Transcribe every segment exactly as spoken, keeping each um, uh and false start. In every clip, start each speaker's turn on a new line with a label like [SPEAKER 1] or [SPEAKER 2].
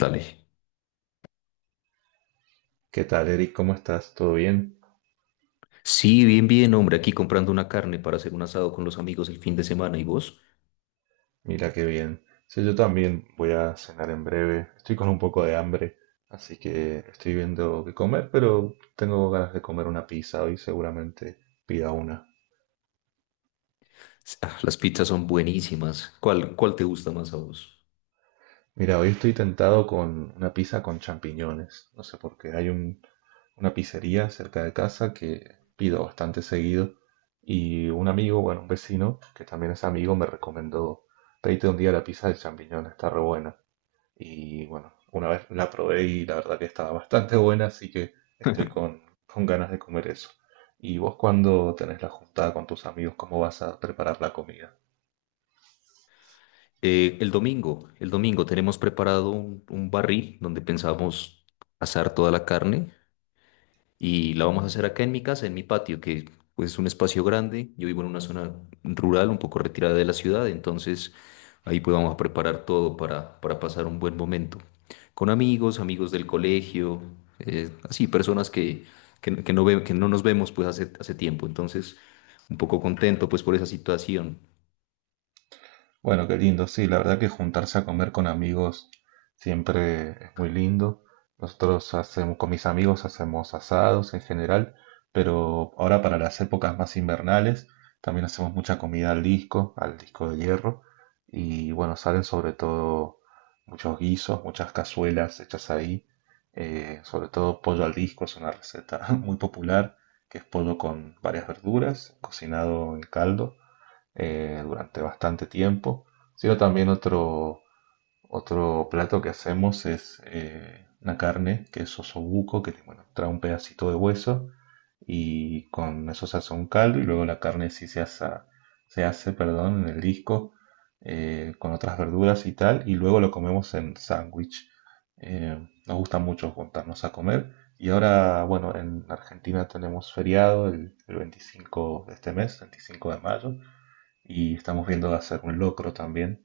[SPEAKER 1] Dale.
[SPEAKER 2] ¿Qué tal, Eric? ¿Cómo estás? ¿Todo bien?
[SPEAKER 1] Sí, bien, bien, hombre, aquí comprando una carne para hacer un asado con los amigos el fin de semana. ¿Y vos?
[SPEAKER 2] Mira qué bien. Sí, yo también voy a cenar en breve. Estoy con un poco de hambre, así que estoy viendo qué comer, pero tengo ganas de comer una pizza hoy, seguramente pida una.
[SPEAKER 1] Ah, las pizzas son buenísimas. ¿Cuál, cuál te gusta más a vos?
[SPEAKER 2] Mira, hoy estoy tentado con una pizza con champiñones. No sé por qué. Hay un- una pizzería cerca de casa que pido bastante seguido y un amigo, bueno, un vecino, que también es amigo, me recomendó, pedite un día la pizza de champiñones, está re buena. Y bueno, una vez la probé y la verdad que estaba bastante buena, así que estoy con, con ganas de comer eso. ¿Y vos cuando tenés la juntada con tus amigos, cómo vas a preparar la comida?
[SPEAKER 1] Eh, el domingo, el domingo tenemos preparado un, un barril donde pensamos asar toda la carne. Y la vamos a hacer acá en mi casa, en mi patio, que pues, es un espacio grande. Yo vivo en una zona rural, un poco retirada de la ciudad, entonces ahí pues vamos a preparar todo para, para pasar un buen momento. Con amigos, amigos del colegio, eh, así, personas que, que, que no ve- que no nos vemos pues hace, hace tiempo. Entonces, un poco contento pues por esa situación.
[SPEAKER 2] Bueno, qué lindo, sí, la verdad que juntarse a comer con amigos siempre es muy lindo. Nosotros hacemos, con mis amigos hacemos asados en general, pero ahora para las épocas más invernales también hacemos mucha comida al disco, al disco de hierro, y bueno, salen sobre todo muchos guisos, muchas cazuelas hechas ahí, eh, sobre todo pollo al disco es una receta muy popular, que es pollo con varias verduras, cocinado en caldo eh, durante bastante tiempo, sino también otro, otro plato que hacemos es eh, una carne que es osobuco, que bueno, trae un pedacito de hueso y con eso se hace un caldo y luego la carne sí se hace, se hace, perdón, en el disco eh, con otras verduras y tal y luego lo comemos en sándwich. Eh, Nos gusta mucho juntarnos a comer y ahora, bueno, en Argentina tenemos feriado el, el veinticinco de este mes, veinticinco de mayo, y estamos viendo hacer un locro también,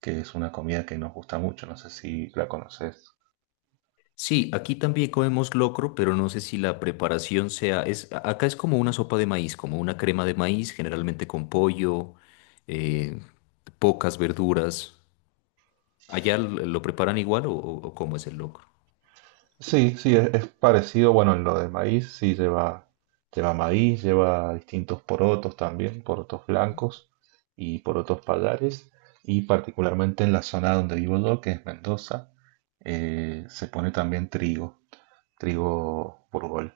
[SPEAKER 2] que es una comida que nos gusta mucho, no sé si la conoces.
[SPEAKER 1] Sí, aquí también comemos locro, pero no sé si la preparación sea, es, a- acá es como una sopa de maíz, como una crema de maíz, generalmente con pollo, eh, pocas verduras. ¿Allá l- lo preparan igual o, o- o cómo es el locro?
[SPEAKER 2] Sí, sí, es, es parecido, bueno, en lo de maíz, sí lleva, lleva maíz, lleva distintos porotos también, porotos blancos y porotos pallares, y particularmente en la zona donde vivo yo, que es Mendoza, eh, se pone también trigo. Trigo burgol.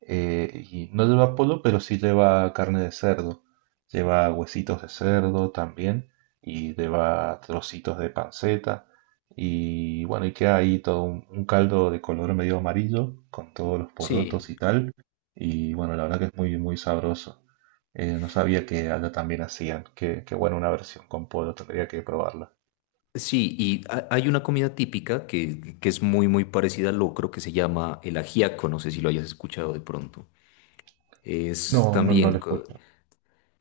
[SPEAKER 2] Eh, y no lleva polo, pero sí lleva carne de cerdo. Lleva huesitos de cerdo también y lleva trocitos de panceta. Y bueno, y queda ahí todo un, un caldo de color medio amarillo con todos los porotos
[SPEAKER 1] Sí,
[SPEAKER 2] y tal. Y bueno, la verdad que es muy, muy sabroso. Eh, no sabía que allá también hacían. Que, que bueno, una versión con polo, tendría que probarla.
[SPEAKER 1] sí, y ha- hay una comida típica que, que es muy, muy parecida al locro, que se llama el ajiaco, no sé si lo hayas escuchado de pronto. Es
[SPEAKER 2] No, no, no lo
[SPEAKER 1] también co-
[SPEAKER 2] escucho.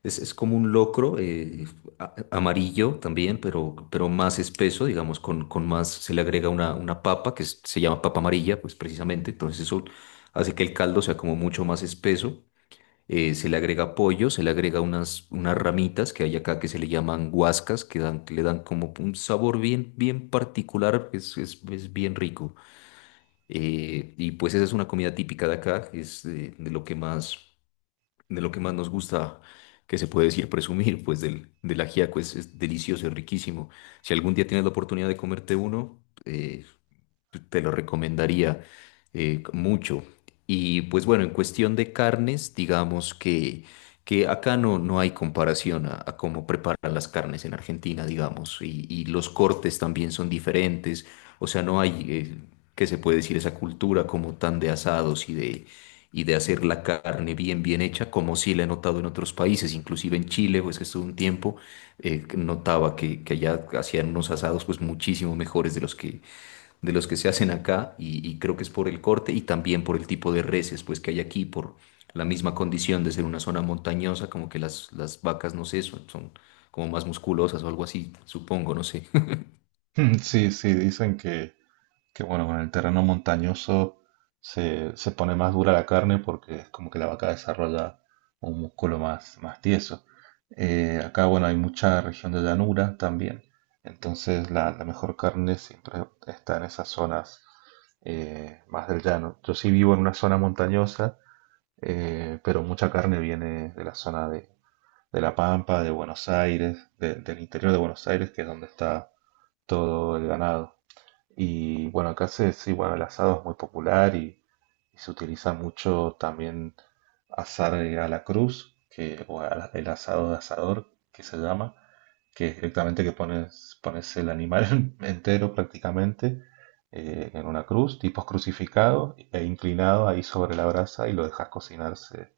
[SPEAKER 1] Es, es como un locro eh, a- amarillo también, pero, pero más espeso, digamos, con, con más, se le agrega una, una papa que es- se llama papa amarilla, pues precisamente, entonces eso hace que el caldo sea como mucho más espeso. Eh, se le agrega pollo, se le agrega unas, unas ramitas que hay acá que se le llaman guascas, que dan, que le dan como un sabor bien, bien particular, que es, es, es bien rico. Eh, y pues esa es una comida típica de acá, es de de lo que más de lo que más nos gusta, que se puede decir presumir, pues del, del ajiaco es, es delicioso, es riquísimo. Si algún día tienes la oportunidad de comerte uno, eh, te lo recomendaría eh, mucho. Y pues bueno, en cuestión de carnes, digamos que, que acá no, no hay comparación a, a cómo preparan las carnes en Argentina, digamos, y, y los cortes también son diferentes, o sea, no hay, eh, ¿qué se puede decir? Esa cultura como tan de asados y de, y de hacer la carne bien, bien hecha, como sí la he notado en otros países, inclusive en Chile, pues que estuve un tiempo, eh, notaba que, que allá hacían unos asados pues muchísimo mejores de los que de los que se hacen acá y, y creo que es por el corte y también por el tipo de reses pues que hay aquí, por la misma condición de ser una zona montañosa, como que las, las vacas, no sé, son, son como más musculosas o algo así, supongo, no sé.
[SPEAKER 2] Sí, sí, dicen que, Que bueno, con el terreno montañoso se, se pone más dura la carne porque es como que la vaca desarrolla un músculo más, más tieso. Eh, acá, bueno, hay mucha región de llanura también, entonces la, la mejor carne siempre está en esas zonas eh, más del llano. Yo sí vivo en una zona montañosa, eh, pero mucha carne viene de la zona de, de La Pampa, de Buenos Aires, de- del interior de Buenos Aires, que es donde está todo el ganado. Y bueno, acá se, sí, bueno, el asado es muy popular y, y se utiliza mucho también asar eh, a la cruz, que, o a- la- el asado de asador, que se llama, que es directamente que pones, pones el animal entero prácticamente eh, en una cruz, tipo crucificado e inclinado ahí sobre la brasa y lo dejas cocinarse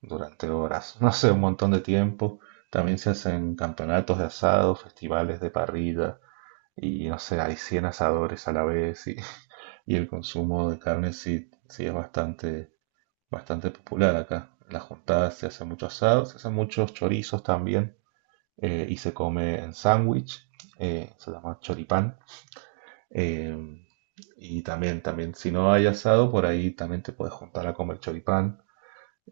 [SPEAKER 2] durante horas, no sé, un montón de tiempo. También se hacen campeonatos de asado, festivales de parrilla y no sé, hay cien asadores a la vez y y el consumo de carne sí, sí es bastante, bastante popular acá. En las juntadas se hacen muchos asados se hacen muchos chorizos también eh, y se come en sándwich, eh, se llama choripán. Eh, y también, también, si no hay asado, por ahí también te puedes juntar a comer choripán.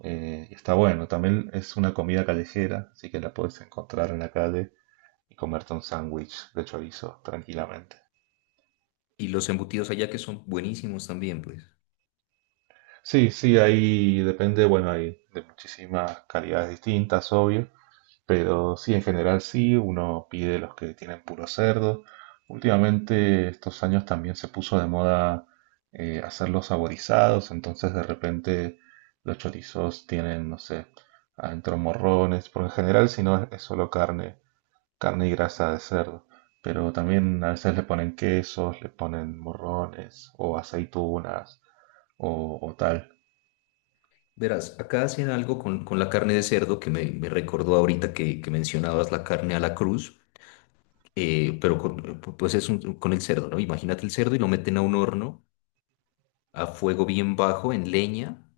[SPEAKER 2] eh, Y está bueno, también es una comida callejera, así que la puedes encontrar en la calle y comerte un sándwich de chorizo tranquilamente.
[SPEAKER 1] Y los embutidos allá que son buenísimos también, pues.
[SPEAKER 2] Sí, sí, ahí depende, bueno, hay de muchísimas calidades distintas, obvio, pero sí, en general sí, uno pide los que tienen puro cerdo. Últimamente, estos años también se puso de moda eh, hacerlos saborizados, entonces de repente los chorizos tienen, no sé, adentro morrones, porque en general si no es, es solo carne, carne y grasa de cerdo, pero también a veces le ponen quesos, le ponen morrones o aceitunas o o tal.
[SPEAKER 1] Verás, acá hacen algo con, con la carne de cerdo que me, me recordó ahorita que, que mencionabas la carne a la cruz, eh, pero con, pues es un- con el cerdo, ¿no? Imagínate el cerdo y lo meten a un horno a fuego bien bajo, en leña,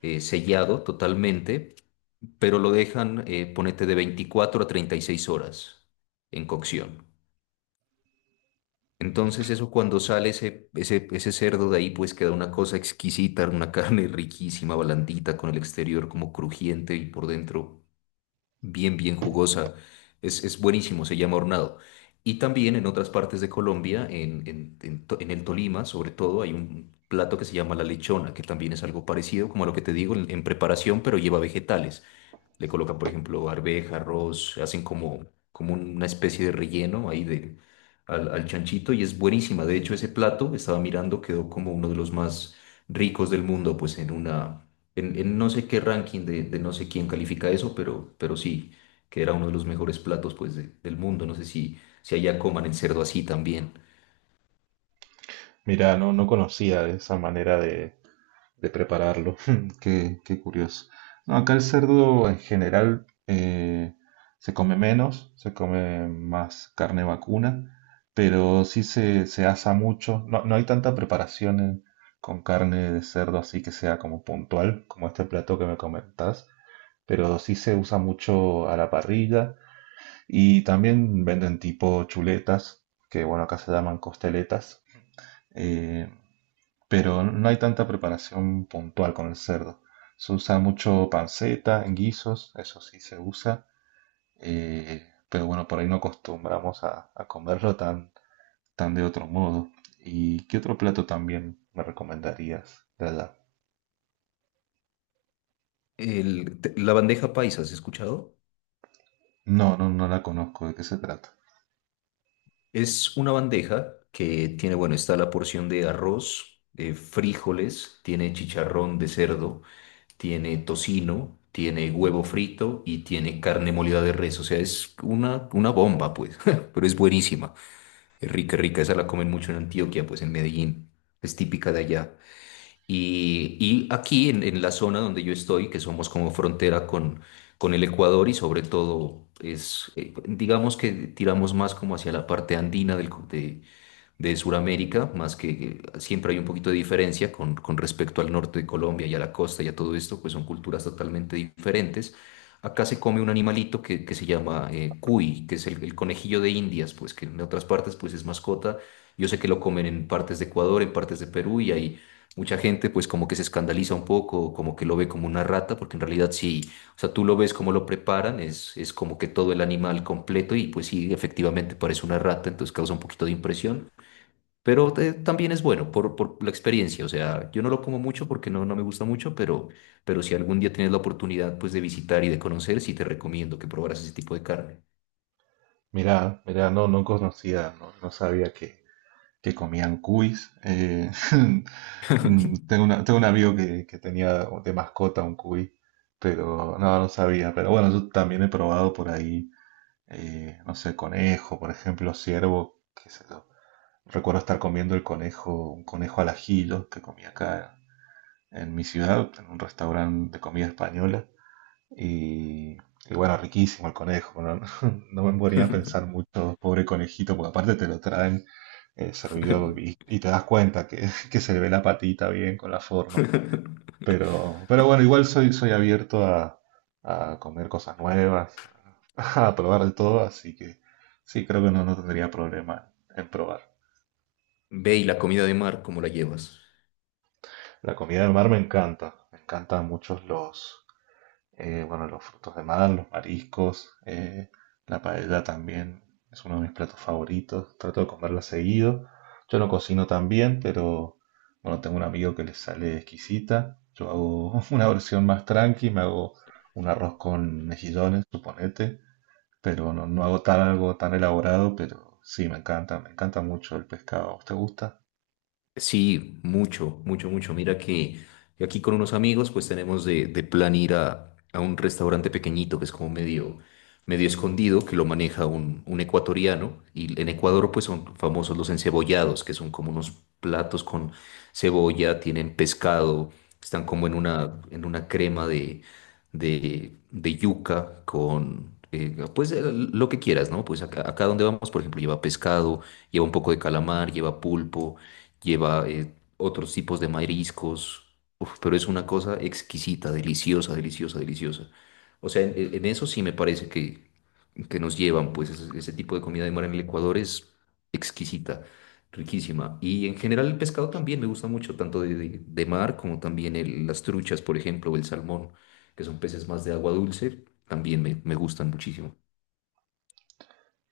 [SPEAKER 1] eh, sellado totalmente, pero lo dejan, eh, ponete, de veinticuatro a treinta y seis horas en cocción. Entonces eso cuando sale ese, ese, ese cerdo de ahí, pues queda una cosa exquisita, una carne riquísima, blandita, con el exterior como crujiente y por dentro bien, bien jugosa. Es, es buenísimo, se llama hornado. Y también en otras partes de Colombia, en, en- en To- en el Tolima, sobre todo, hay un plato que se llama la lechona, que también es algo parecido, como a lo que te digo, en, en preparación, pero lleva vegetales. Le colocan, por ejemplo, arveja, arroz, hacen como, como una especie de relleno ahí de, al, al chanchito y es buenísima. De hecho, ese plato, estaba mirando, quedó como uno de los más ricos del mundo, pues en una, en, en no sé qué ranking de, de no sé quién califica eso, pero, pero sí, que era uno de los mejores platos, pues, de- del mundo. No sé si, si allá coman el cerdo así también.
[SPEAKER 2] Mira, no, no conocía esa manera de, de prepararlo. Qué, qué curioso. No, acá el cerdo en general eh, se come menos, se come más carne vacuna, pero sí se, se asa mucho. No, no hay tanta preparación en- con carne de cerdo así que sea como puntual, como este plato que me comentás, pero sí se usa mucho a la parrilla y también venden tipo chuletas, que bueno, acá se llaman costeletas. Eh, pero no hay tanta preparación puntual con el cerdo. Se usa mucho panceta, en guisos, eso sí se usa, eh, pero bueno, por ahí no acostumbramos a, a comerlo tan, tan de otro modo. ¿Y qué otro plato también me recomendarías de allá?
[SPEAKER 1] El- te- la bandeja paisa, ¿has escuchado?
[SPEAKER 2] No, no, no la conozco, ¿de qué se trata?
[SPEAKER 1] Es una bandeja que tiene, bueno, está la porción de arroz, eh, frijoles, tiene chicharrón de cerdo, tiene tocino, tiene huevo frito y tiene carne molida de res. O sea, es una, una bomba, pues, pero es buenísima. Es rica, rica. Esa la comen mucho en Antioquia, pues en Medellín. Es típica de allá. Y, y aquí en, en la zona donde yo estoy, que somos como frontera con, con el Ecuador y sobre todo es, eh, digamos que tiramos más como hacia la parte andina del, co- de, de Sudamérica, más que eh, siempre hay un poquito de diferencia con, con respecto al norte de Colombia y a la costa y a todo esto, pues son culturas totalmente diferentes. Acá se come un animalito que, que se llama eh, cuy, que es el, el conejillo de Indias, pues que en otras partes pues es mascota. Yo sé que lo comen en partes de Ecuador, en partes de Perú y hay mucha gente pues como que se escandaliza un poco, como que lo ve como una rata, porque en realidad sí, o sea, tú lo ves como lo preparan, es, es como que todo el animal completo y pues sí, efectivamente parece una rata, entonces causa un poquito de impresión. Pero eh, también es bueno por, por la experiencia. O sea, yo no lo como mucho porque no, no me gusta mucho, pero, pero si algún día tienes la oportunidad pues de visitar y de conocer, sí te recomiendo que probaras ese tipo de carne.
[SPEAKER 2] Mirá, mirá, no, no conocía, no, no sabía que, que comían cuis. eh, mm, tengo una- tengo un amigo que, que tenía de mascota un cuy, pero no, no sabía. Pero bueno, yo también he probado por ahí, eh, no sé, conejo, por ejemplo, ciervo, qué sé yo. Recuerdo estar comiendo el conejo, un conejo al ajillo que comía acá en mi ciudad, en un restaurante de comida española. Y, y bueno, riquísimo el conejo, ¿no? No me ponía a pensar mucho, pobre conejito, porque aparte te lo traen eh, servido y, y te das cuenta que, que se le ve la patita bien con la forma. Pero, pero bueno, igual soy, soy abierto a, a comer cosas nuevas, a probar de todo, así que sí, creo que no, no tendría problema en probar.
[SPEAKER 1] Ve y la comida de mar, ¿cómo la llevas?
[SPEAKER 2] La comida del mar me encanta, me encantan muchos los, eh, bueno, los frutos de mar, los mariscos, eh, la paella también es uno de mis platos favoritos. Trato de comerla seguido. Yo no cocino tan bien, pero bueno, tengo un amigo que le sale exquisita. Yo hago una versión más tranqui, me hago un arroz con mejillones, suponete, pero no, no hago tan algo tan elaborado, pero sí, me encanta, me encanta mucho el pescado. ¿A vos te gusta?
[SPEAKER 1] Sí, mucho, mucho, mucho. Mira que que aquí con unos amigos pues tenemos de, de plan ir a, a un restaurante pequeñito que es como medio, medio escondido, que lo maneja un, un ecuatoriano. Y en Ecuador pues son famosos los encebollados, que son como unos platos con cebolla, tienen pescado, están como en una, en una crema de, de, de yuca con eh, pues eh, lo que quieras, ¿no? Pues acá, acá donde vamos, por ejemplo, lleva pescado, lleva un poco de calamar, lleva pulpo, lleva eh, otros tipos de mariscos. Uf, pero es una cosa exquisita, deliciosa, deliciosa, deliciosa. O sea, en, en eso sí me parece que, que nos llevan, pues ese, ese tipo de comida de mar en el Ecuador es exquisita, riquísima. Y en general el pescado también me gusta mucho, tanto de, de- de mar como también el- las truchas, por ejemplo, o el salmón, que son peces más de agua dulce, también me, me gustan muchísimo.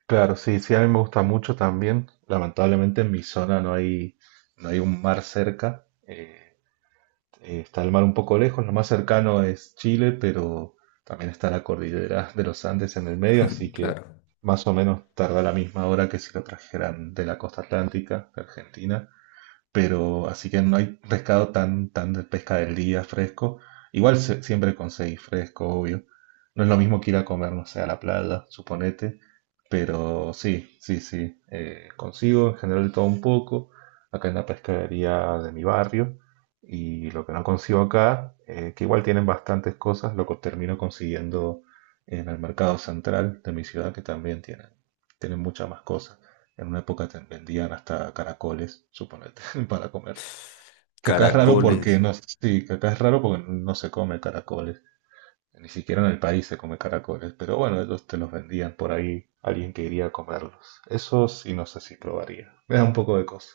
[SPEAKER 2] Claro, sí, sí, a mí me gusta mucho también. Lamentablemente en mi zona no hay, no hay un mar cerca. eh, Eh, está el mar un poco lejos, lo más cercano es Chile, pero también está la cordillera de los Andes en el medio, así que
[SPEAKER 1] Claro.
[SPEAKER 2] más o menos tarda la misma hora que si lo trajeran de la costa atlántica, de Argentina, pero así que no hay pescado tan, tan de pesca del día fresco. Igual se- siempre conseguís fresco, obvio. No es lo mismo que ir a comer, no sé, a la playa, suponete, pero sí, sí, sí, eh, consigo en general de todo un poco, acá en la pescadería de mi barrio, y lo que no consigo acá, eh, que igual tienen bastantes cosas, lo que termino consiguiendo en el mercado central de mi ciudad, que también tienen, tienen muchas más cosas. En una época te vendían hasta caracoles, suponete, para comer. Que acá es raro porque
[SPEAKER 1] Caracoles.
[SPEAKER 2] no, sí, que acá es raro porque no se come caracoles. Ni siquiera en el país se come caracoles. Pero bueno, ellos te los vendían por ahí alguien que iría a comerlos. Eso sí no sé si probaría. Me da un poco de cosa.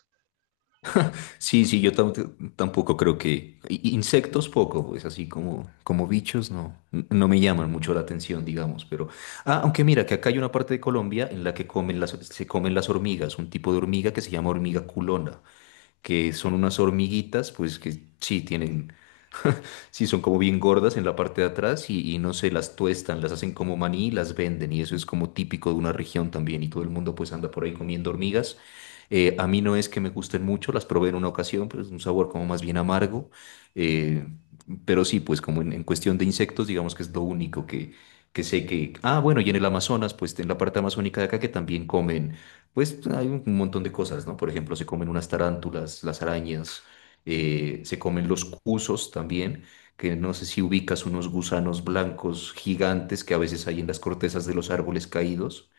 [SPEAKER 1] Sí, sí, yo tam- tampoco creo que i- insectos poco, pues así como, como bichos no, n- no me llaman mucho la atención, digamos, pero… Ah, aunque mira que acá hay una parte de Colombia en la que comen las, se comen las hormigas, un tipo de hormiga que se llama hormiga culona, que son unas hormiguitas, pues que sí, tienen sí son como bien gordas en la parte de atrás y, y no sé, las tuestan, las hacen como maní y las venden y eso es como típico de una región también y todo el mundo pues anda por ahí comiendo hormigas. Eh, a mí no es que me gusten mucho, las probé en una ocasión, pero es un sabor como más bien amargo. eh, pero sí, pues como en, en cuestión de insectos, digamos que es lo único que, que sé que… Ah, bueno, y en el Amazonas, pues en la parte amazónica de acá que también comen, pues hay un montón de cosas, ¿no? Por ejemplo, se comen unas tarántulas, las arañas, eh, se comen los cusos también que no sé si ubicas unos gusanos blancos gigantes que a veces hay en las cortezas de los árboles caídos,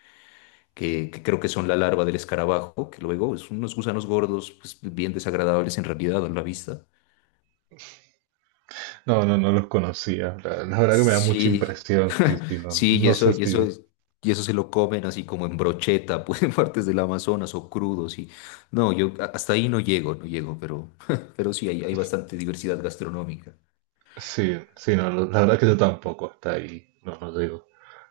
[SPEAKER 1] que, que creo que son la larva del escarabajo, que luego son unos gusanos gordos, pues, bien desagradables en realidad a la vista.
[SPEAKER 2] No, no, no los conocía. La, la verdad que me da mucha
[SPEAKER 1] Sí,
[SPEAKER 2] impresión. Sí, sí, no,
[SPEAKER 1] sí, y
[SPEAKER 2] no
[SPEAKER 1] eso,
[SPEAKER 2] sé
[SPEAKER 1] y eso,
[SPEAKER 2] si...
[SPEAKER 1] es- y eso se lo comen así como en brocheta, pues en partes del Amazonas o crudos. Y… No, yo a- hasta ahí no llego, no llego, pero, pero sí, hay, hay bastante diversidad gastronómica.
[SPEAKER 2] Sí, sí, no, la verdad que yo tampoco. Hasta ahí, no, no digo.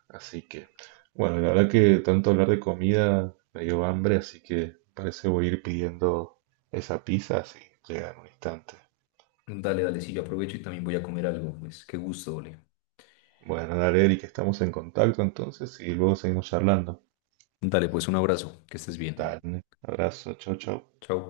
[SPEAKER 2] Así que, bueno, la verdad que tanto hablar de comida me dio hambre, así que parece voy a ir pidiendo esa pizza, así llega en un instante.
[SPEAKER 1] Dale, dale, sí, yo aprovecho y también voy a comer algo, pues qué gusto, Ole.
[SPEAKER 2] Bueno, dale, Eric, estamos en contacto entonces y luego seguimos charlando.
[SPEAKER 1] Dale, pues un abrazo, que estés bien.
[SPEAKER 2] Dale, abrazo, chau, chau.
[SPEAKER 1] Chao.